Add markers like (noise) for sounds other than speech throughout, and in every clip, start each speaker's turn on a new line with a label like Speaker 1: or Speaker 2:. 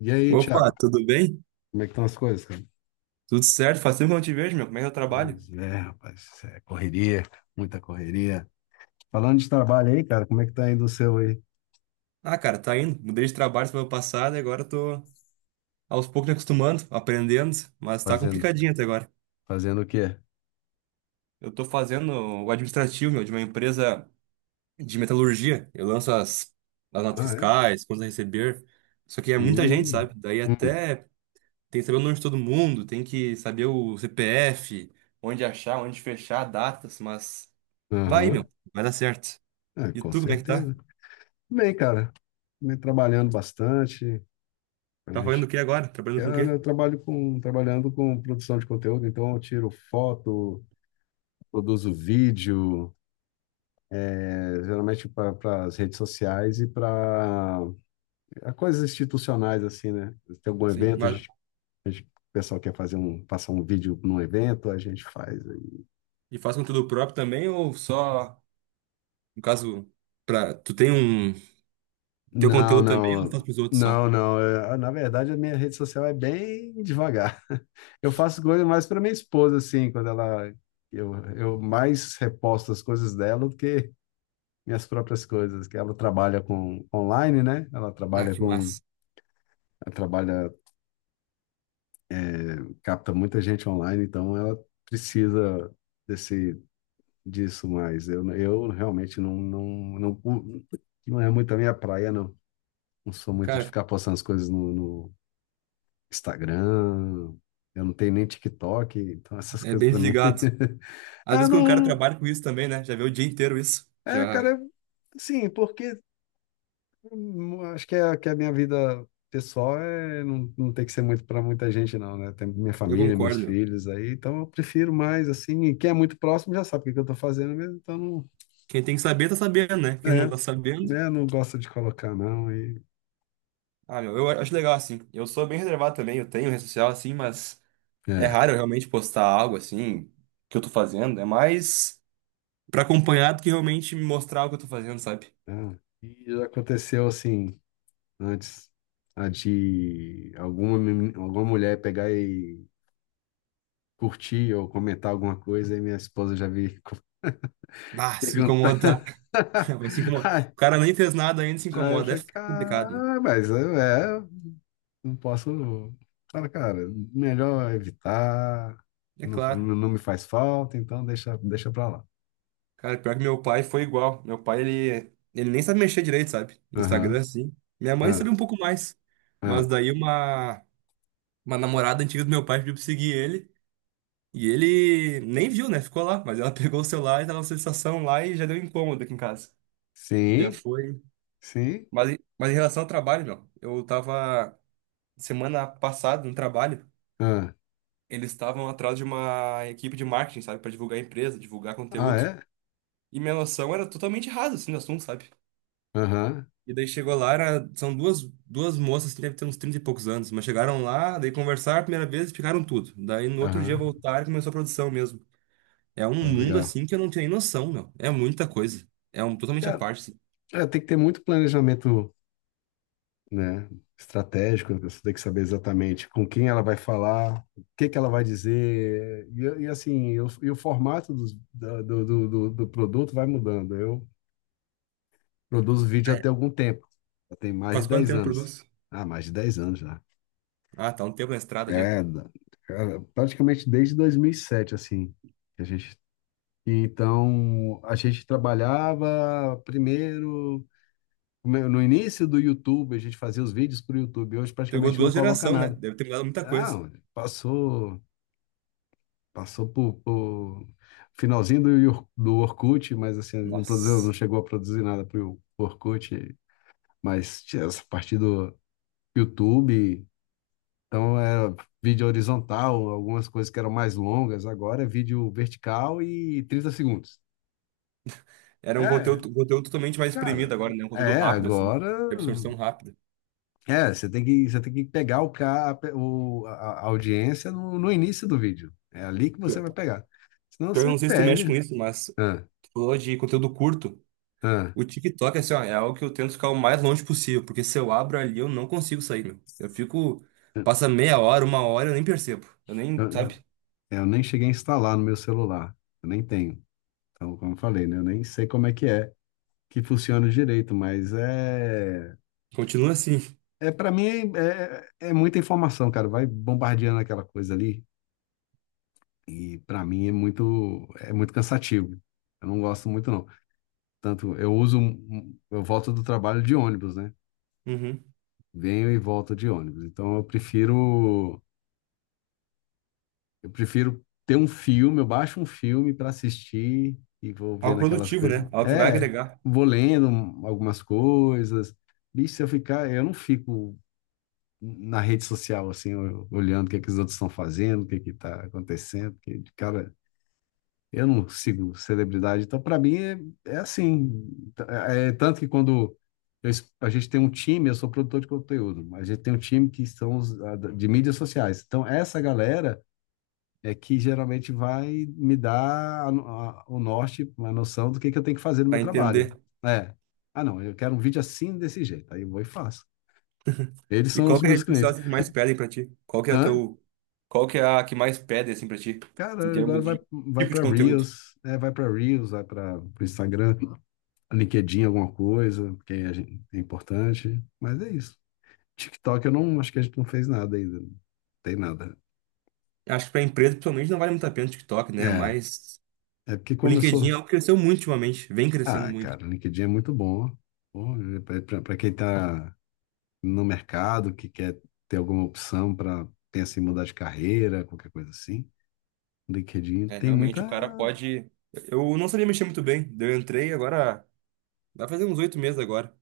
Speaker 1: E aí,
Speaker 2: Opa,
Speaker 1: Thiago,
Speaker 2: tudo bem?
Speaker 1: como é que estão as coisas, cara?
Speaker 2: Tudo certo? Faz tempo que eu não te vejo, meu. Como é que é o trabalho?
Speaker 1: Pois é, rapaz, é correria, muita correria. Falando de trabalho aí, cara, como é que tá indo o seu aí?
Speaker 2: Ah, cara, tá indo. Mudei de trabalho semana passada e agora tô aos poucos me acostumando, aprendendo, mas tá
Speaker 1: Fazendo,
Speaker 2: complicadinho até agora.
Speaker 1: fazendo o quê?
Speaker 2: Eu tô fazendo o administrativo, meu, de uma empresa de metalurgia. Eu lanço as notas
Speaker 1: Ah, é?
Speaker 2: fiscais, contas a receber. Só que é muita gente,
Speaker 1: Hum,
Speaker 2: sabe? Daí
Speaker 1: hum,
Speaker 2: até tem que saber o nome de todo mundo, tem que saber o CPF, onde achar, onde fechar, datas, mas vai,
Speaker 1: aham.
Speaker 2: meu, vai dar certo.
Speaker 1: É,
Speaker 2: E
Speaker 1: com
Speaker 2: tu, como é que tá?
Speaker 1: certeza. Bem, cara, também trabalhando bastante, a
Speaker 2: Tá fazendo
Speaker 1: gente,
Speaker 2: o que agora? Trabalhando com o
Speaker 1: cara,
Speaker 2: quê?
Speaker 1: trabalhando com produção de conteúdo, então eu tiro foto, produzo vídeo, geralmente para as redes sociais e para a coisas institucionais assim, né? Tem algum
Speaker 2: Sim,
Speaker 1: evento,
Speaker 2: mas
Speaker 1: o pessoal quer passar um vídeo num evento, a gente faz aí.
Speaker 2: e faz conteúdo próprio também ou só, no caso, pra, tu tem um, teu
Speaker 1: Não,
Speaker 2: conteúdo também ou tu
Speaker 1: não,
Speaker 2: faz pros outros só?
Speaker 1: não, não. É, na verdade, a minha rede social é bem devagar. (laughs) Eu faço coisa mais para minha esposa, assim, quando ela. Eu mais reposto as coisas dela do que minhas próprias coisas, que ela trabalha com online, né? Ela
Speaker 2: Ah,
Speaker 1: trabalha
Speaker 2: que
Speaker 1: com.
Speaker 2: massa.
Speaker 1: Ela trabalha, capta muita gente online, então ela precisa desse disso mais. Eu realmente não, não é muito a minha praia, não. Não sou muito de
Speaker 2: Cara,
Speaker 1: ficar postando as coisas no Instagram. Eu não tenho nem TikTok, então essas
Speaker 2: é
Speaker 1: coisas
Speaker 2: bem
Speaker 1: pra mim.
Speaker 2: desligado.
Speaker 1: (laughs)
Speaker 2: Às
Speaker 1: Ah,
Speaker 2: vezes quando o cara
Speaker 1: não.
Speaker 2: trabalha com isso também, né? Já vê o dia inteiro isso.
Speaker 1: É,
Speaker 2: Já,
Speaker 1: cara, sim, porque acho que, que a minha vida pessoal é, não tem que ser muito pra muita gente, não, né? Tem minha
Speaker 2: eu
Speaker 1: família, meus
Speaker 2: concordo, meu.
Speaker 1: filhos aí, então eu prefiro mais assim. E quem é muito próximo já sabe o que que eu tô fazendo mesmo, então não.
Speaker 2: Quem tem que saber, tá sabendo, né? Quem não
Speaker 1: É,
Speaker 2: tá sabendo...
Speaker 1: né? Não gosto de colocar, não. E
Speaker 2: Ah, meu, eu acho legal, assim. Eu sou bem reservado também, eu tenho rede social, assim, mas é
Speaker 1: é,
Speaker 2: raro eu realmente postar algo, assim, que eu tô fazendo. É mais pra acompanhar do que realmente me mostrar o que eu tô fazendo, sabe?
Speaker 1: é. E já aconteceu assim, antes, a de alguma, meni- alguma mulher pegar e curtir ou comentar alguma coisa, e minha esposa já veio (laughs)
Speaker 2: Ah, se
Speaker 1: perguntar.
Speaker 2: incomoda. (laughs) Vai se
Speaker 1: (laughs)
Speaker 2: incomodar.
Speaker 1: Ai,
Speaker 2: O cara nem fez nada ainda e se
Speaker 1: aí eu
Speaker 2: incomoda.
Speaker 1: falei,
Speaker 2: É complicado.
Speaker 1: cara, mas eu não posso. Cara, melhor evitar,
Speaker 2: É
Speaker 1: não,
Speaker 2: claro.
Speaker 1: não me faz falta, então deixa pra lá.
Speaker 2: Cara, pior que meu pai foi igual. Meu pai, ele nem sabe mexer direito, sabe? No Instagram,
Speaker 1: Aham,
Speaker 2: assim. Minha mãe
Speaker 1: ah,
Speaker 2: sabe um pouco mais. Mas
Speaker 1: ah.
Speaker 2: daí uma namorada antiga do meu pai pediu pra seguir ele. E ele nem viu, né? Ficou lá. Mas ela (laughs) pegou o celular e tava na sensação lá e já deu incômodo aqui em casa. Já
Speaker 1: Sim,
Speaker 2: foi.
Speaker 1: sim.
Speaker 2: Mas em relação ao trabalho, meu, eu tava semana passada no trabalho.
Speaker 1: Ah,
Speaker 2: Eles estavam atrás de uma equipe de marketing, sabe, pra divulgar a empresa, divulgar
Speaker 1: ah,
Speaker 2: conteúdo.
Speaker 1: é?
Speaker 2: E minha noção era totalmente rasa, assim, do assunto, sabe?
Speaker 1: Aham,
Speaker 2: E daí chegou lá, era, são duas moças que devem ter uns 30 e poucos anos, mas chegaram lá, daí conversaram a primeira vez e ficaram tudo. Daí no outro dia
Speaker 1: aham.
Speaker 2: voltaram e começou a produção mesmo. É um
Speaker 1: Ah,
Speaker 2: mundo
Speaker 1: legal.
Speaker 2: assim que eu não tinha nem noção, meu. É muita coisa. É um totalmente à
Speaker 1: É,
Speaker 2: parte, assim.
Speaker 1: é, tem que ter muito planejamento, né, estratégico. Você tem que saber exatamente com quem ela vai falar, o que que ela vai dizer, e assim, e o formato do produto vai mudando. Eu produzo vídeo até
Speaker 2: É.
Speaker 1: algum tempo, já tem mais de
Speaker 2: Faz quanto
Speaker 1: dez
Speaker 2: tempo produz?
Speaker 1: anos. Ah, mais de 10 anos já.
Speaker 2: Ah, tá um tempo na estrada já.
Speaker 1: É, cara, praticamente desde 2007, assim, que a gente... Então, a gente trabalhava primeiro no início do YouTube, a gente fazia os vídeos para o YouTube. Hoje
Speaker 2: Pegou
Speaker 1: praticamente não
Speaker 2: duas
Speaker 1: coloca
Speaker 2: gerações, né?
Speaker 1: nada.
Speaker 2: Deve ter mudado muita
Speaker 1: Ah,
Speaker 2: coisa.
Speaker 1: passou, passou por finalzinho do Orkut, mas assim, não produziu, não
Speaker 2: Nossa.
Speaker 1: chegou a produzir nada para o Orkut. Mas tinha essa parte do YouTube, então era vídeo horizontal, algumas coisas que eram mais longas. Agora é vídeo vertical e 30 segundos.
Speaker 2: Era
Speaker 1: É,
Speaker 2: um conteúdo totalmente mais
Speaker 1: cara,
Speaker 2: espremido agora, né? Um conteúdo rápido, assim.
Speaker 1: agora.
Speaker 2: De absorção rápida.
Speaker 1: É, você tem que pegar o, ca- a pe- o- a audiência no início do vídeo. É ali que você
Speaker 2: Pior
Speaker 1: vai
Speaker 2: pior
Speaker 1: pegar. Senão
Speaker 2: que eu
Speaker 1: você
Speaker 2: não sei se tu mexe com
Speaker 1: perde.
Speaker 2: isso, mas
Speaker 1: Ah,
Speaker 2: tu falou de conteúdo curto.
Speaker 1: ah,
Speaker 2: O TikTok, assim, ó, é algo que eu tento ficar o mais longe possível, porque se eu abro ali, eu não consigo sair, meu. Eu fico. Passa meia hora, uma hora, eu nem percebo. Eu nem,
Speaker 1: eu,
Speaker 2: sabe?
Speaker 1: eu nem cheguei a instalar no meu celular. Eu nem tenho. Então, como eu falei, né? Eu nem sei como é, que funciona direito, mas é.
Speaker 2: Continua assim.
Speaker 1: É, para mim, é muita informação, cara. Vai bombardeando aquela coisa ali. E para mim é muito, cansativo. Eu não gosto muito, não. Tanto eu uso, eu volto do trabalho de ônibus, né?
Speaker 2: Uhum.
Speaker 1: Venho e volto de ônibus. Então eu prefiro ter um filme, eu baixo um filme para assistir e vou
Speaker 2: Algo
Speaker 1: vendo aquelas
Speaker 2: produtivo,
Speaker 1: coisas.
Speaker 2: né? Algo que vai
Speaker 1: É,
Speaker 2: agregar,
Speaker 1: vou lendo algumas coisas. Bicho, se eu ficar, eu não fico na rede social assim, olhando o que é que os outros estão fazendo, o que é que tá acontecendo, porque, cara, eu não sigo celebridade, então para mim é assim. É, tanto que quando a gente tem um time, eu sou produtor de conteúdo, a gente tem um time que são de mídias sociais. Então essa galera é que geralmente vai me dar a no- a- o norte, uma noção do que eu tenho que fazer no meu
Speaker 2: pra
Speaker 1: trabalho.
Speaker 2: entender.
Speaker 1: É, ah não, eu quero um vídeo assim desse jeito, aí eu vou e faço. Eles
Speaker 2: E
Speaker 1: são
Speaker 2: qual
Speaker 1: os
Speaker 2: que é a
Speaker 1: meus
Speaker 2: rede social
Speaker 1: clientes.
Speaker 2: assim, que mais pedem pra ti? Qual que é a
Speaker 1: Hã?
Speaker 2: teu. Qual que é a que mais pede, assim, pra ti? Em
Speaker 1: Cara, agora
Speaker 2: termos
Speaker 1: vai,
Speaker 2: de
Speaker 1: vai
Speaker 2: tipo de
Speaker 1: para
Speaker 2: conteúdo.
Speaker 1: Reels, vai para o Instagram. LinkedIn, alguma coisa, porque é importante. Mas é isso. TikTok, eu não acho que a gente não fez nada ainda. Não tem nada.
Speaker 2: Acho que para empresa, principalmente, não vale muito a pena o TikTok, né?
Speaker 1: É,
Speaker 2: Mas
Speaker 1: é porque
Speaker 2: o LinkedIn é
Speaker 1: começou.
Speaker 2: algo que cresceu muito ultimamente, vem crescendo
Speaker 1: Ah,
Speaker 2: muito.
Speaker 1: cara, o LinkedIn é muito bom. Para quem está no mercado, que quer ter alguma opção para pensar em mudar de carreira, qualquer coisa assim, o LinkedIn
Speaker 2: É,
Speaker 1: tem
Speaker 2: realmente,
Speaker 1: muita.
Speaker 2: o cara pode. Eu não sabia mexer muito bem. Daí eu entrei agora, vai fazer uns oito meses agora.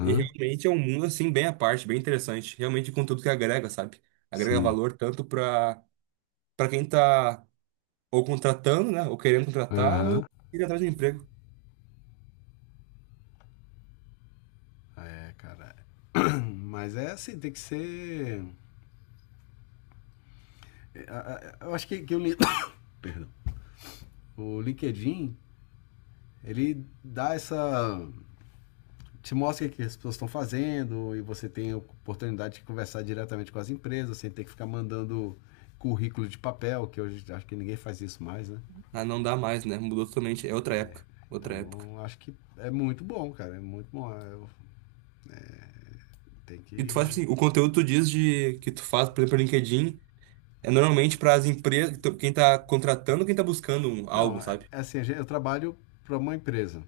Speaker 2: E realmente é um mundo, assim, bem à parte, bem interessante. Realmente, conteúdo que agrega, sabe? Agrega
Speaker 1: sim.
Speaker 2: valor tanto para para quem tá ou contratando, né? Ou querendo contratar,
Speaker 1: Aham.
Speaker 2: ou ir atrás de um emprego.
Speaker 1: É, cara. (clears throat) Mas é assim, tem que ser. Eu acho que o. (coughs) Perdão. O LinkedIn Ele dá essa. Te mostra o que as pessoas estão fazendo e você tem a oportunidade de conversar diretamente com as empresas, sem ter que ficar mandando currículo de papel, que hoje acho que ninguém faz isso mais, né?
Speaker 2: Ah, não dá mais, né? Mudou totalmente. É outra época. Outra época.
Speaker 1: Então acho que é muito bom, cara. É muito bom. É, eu tenho
Speaker 2: E tu faz
Speaker 1: que.
Speaker 2: assim, o conteúdo tu diz de que tu faz, por exemplo, no LinkedIn. É normalmente para as empresas, então, quem tá contratando, quem tá buscando um-
Speaker 1: Não,
Speaker 2: algo,
Speaker 1: é
Speaker 2: sabe?
Speaker 1: é assim, eu trabalho para uma empresa,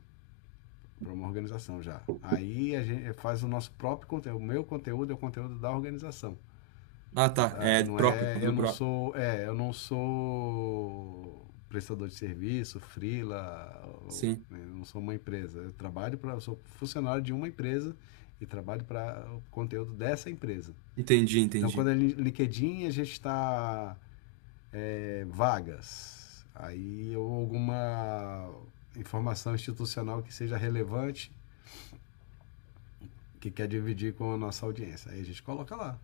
Speaker 1: para uma organização já. Aí a gente faz o nosso próprio conteúdo. O meu conteúdo é o conteúdo da organização.
Speaker 2: Ah, tá.
Speaker 1: Ah,
Speaker 2: É
Speaker 1: não
Speaker 2: próprio,
Speaker 1: é, eu
Speaker 2: conteúdo
Speaker 1: não
Speaker 2: próprio.
Speaker 1: sou, eu não sou prestador de serviço, freela,
Speaker 2: Sim.
Speaker 1: né, eu não sou uma empresa. Eu sou funcionário de uma empresa e trabalho para o conteúdo dessa empresa.
Speaker 2: Entendi,
Speaker 1: Então,
Speaker 2: entendi.
Speaker 1: quando LinkedIn, a gente está vagas. Aí ou alguma informação institucional que seja relevante, que quer dividir com a nossa audiência. Aí a gente coloca lá.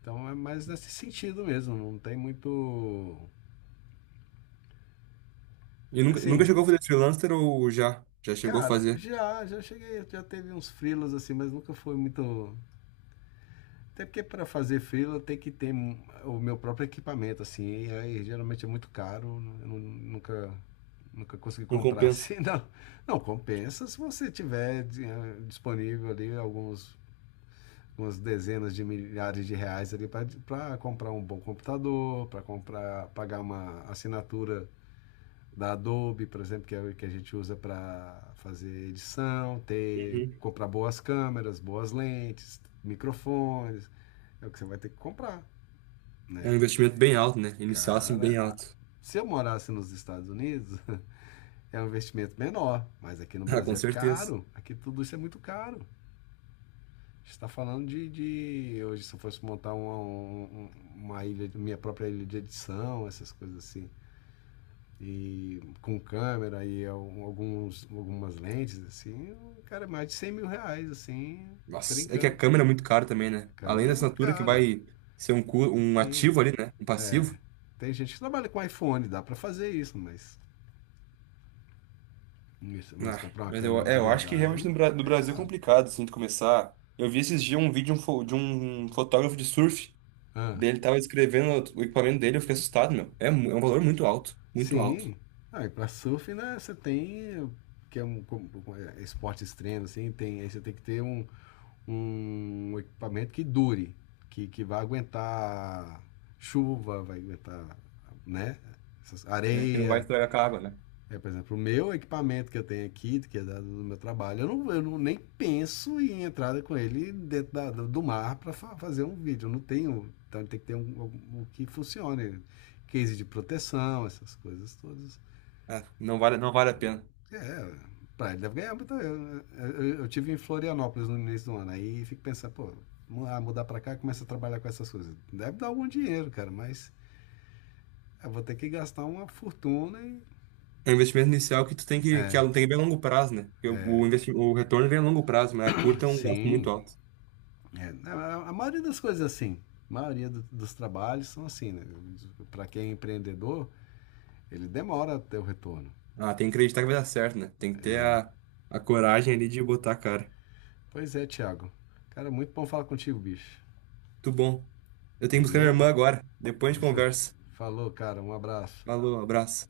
Speaker 1: Então é mais nesse sentido mesmo, não tem muito
Speaker 2: E nunca
Speaker 1: assim.
Speaker 2: chegou a fazer freelancer ou já? Já chegou a
Speaker 1: Cara,
Speaker 2: fazer?
Speaker 1: já cheguei, já teve uns frilas assim, mas nunca foi muito. Até porque para fazer freela tem que ter o meu próprio equipamento, assim, e aí geralmente é muito caro, eu nunca consegui
Speaker 2: Não
Speaker 1: comprar (laughs)
Speaker 2: compensa.
Speaker 1: assim, não. Não, compensa se você tiver disponível ali algumas dezenas de milhares de reais ali para comprar um bom computador, para comprar, pagar uma assinatura da Adobe, por exemplo, que é o que a gente usa para fazer edição, ter
Speaker 2: Uhum.
Speaker 1: comprar boas câmeras, boas lentes, microfones, é o que você vai ter que comprar,
Speaker 2: É
Speaker 1: né?
Speaker 2: um investimento bem alto, né? Inicial, assim, bem
Speaker 1: Cara,
Speaker 2: alto. (laughs)
Speaker 1: se eu morasse nos Estados Unidos, (laughs) é um investimento menor, mas aqui no
Speaker 2: Ah, com
Speaker 1: Brasil é
Speaker 2: certeza.
Speaker 1: caro, aqui tudo isso é muito caro. A gente está falando de, hoje se eu fosse montar uma ilha, minha própria ilha de edição, essas coisas assim, e com câmera e algumas lentes, assim, cara, é mais de R$ 100.000, assim,
Speaker 2: Nossa, é que a
Speaker 1: brincando.
Speaker 2: câmera é muito cara também, né? Além
Speaker 1: Câmera
Speaker 2: da
Speaker 1: é muito
Speaker 2: assinatura que
Speaker 1: caro,
Speaker 2: vai ser um
Speaker 1: sim.
Speaker 2: ativo ali, né? Um passivo.
Speaker 1: Tem gente que trabalha com iPhone, dá para fazer isso, mas,
Speaker 2: Ah,
Speaker 1: comprar uma
Speaker 2: mas
Speaker 1: câmera de
Speaker 2: eu acho que realmente
Speaker 1: verdade
Speaker 2: no
Speaker 1: é
Speaker 2: Brasil é
Speaker 1: caro.
Speaker 2: complicado, assim, de começar. Eu vi esses dias um vídeo de de um fotógrafo de surf.
Speaker 1: Ah,
Speaker 2: Daí ele tava descrevendo o equipamento dele, eu fiquei assustado, meu. É um valor muito alto, muito alto.
Speaker 1: sim. Ah, e para surf, né, você tem, que é um, esporte extremo, assim, tem, aí você tem que ter um equipamento que dure, que vai aguentar chuva, vai aguentar, né,
Speaker 2: É, que não vai
Speaker 1: areia.
Speaker 2: estragar com a água, né?
Speaker 1: É, por exemplo, o meu equipamento que eu tenho aqui, que é do meu trabalho, eu não nem penso em entrada com ele dentro mar para fa fazer um vídeo. Eu não tenho. Então tem que ter um que funcione. Case de proteção, essas coisas todas.
Speaker 2: Ah, não vale a pena.
Speaker 1: É, pra ele deve ganhar muita. Eu tive em Florianópolis no início do ano, aí fico pensando, pô, mudar, mudar pra cá começa a trabalhar com essas coisas. Deve dar algum dinheiro, cara, mas eu vou ter que gastar uma fortuna e.
Speaker 2: É um investimento inicial que que ela tem que ver a longo prazo, né? Porque o retorno vem a longo prazo, mas a curta é um gasto muito
Speaker 1: Sim.
Speaker 2: alto.
Speaker 1: A maioria das coisas é assim. A maioria dos trabalhos são assim, né? Pra quem é empreendedor, ele demora até o retorno.
Speaker 2: Ah, tem que acreditar que vai dar certo, né? Tem que ter a coragem ali de botar a cara.
Speaker 1: Pois é, Thiago. Cara, muito bom falar contigo, bicho.
Speaker 2: Muito bom. Eu tenho que buscar minha
Speaker 1: Beleza?
Speaker 2: irmã agora. Depois a
Speaker 1: É
Speaker 2: gente
Speaker 1: isso aí.
Speaker 2: conversa.
Speaker 1: Falou, cara. Um abraço.
Speaker 2: Falou, abraço.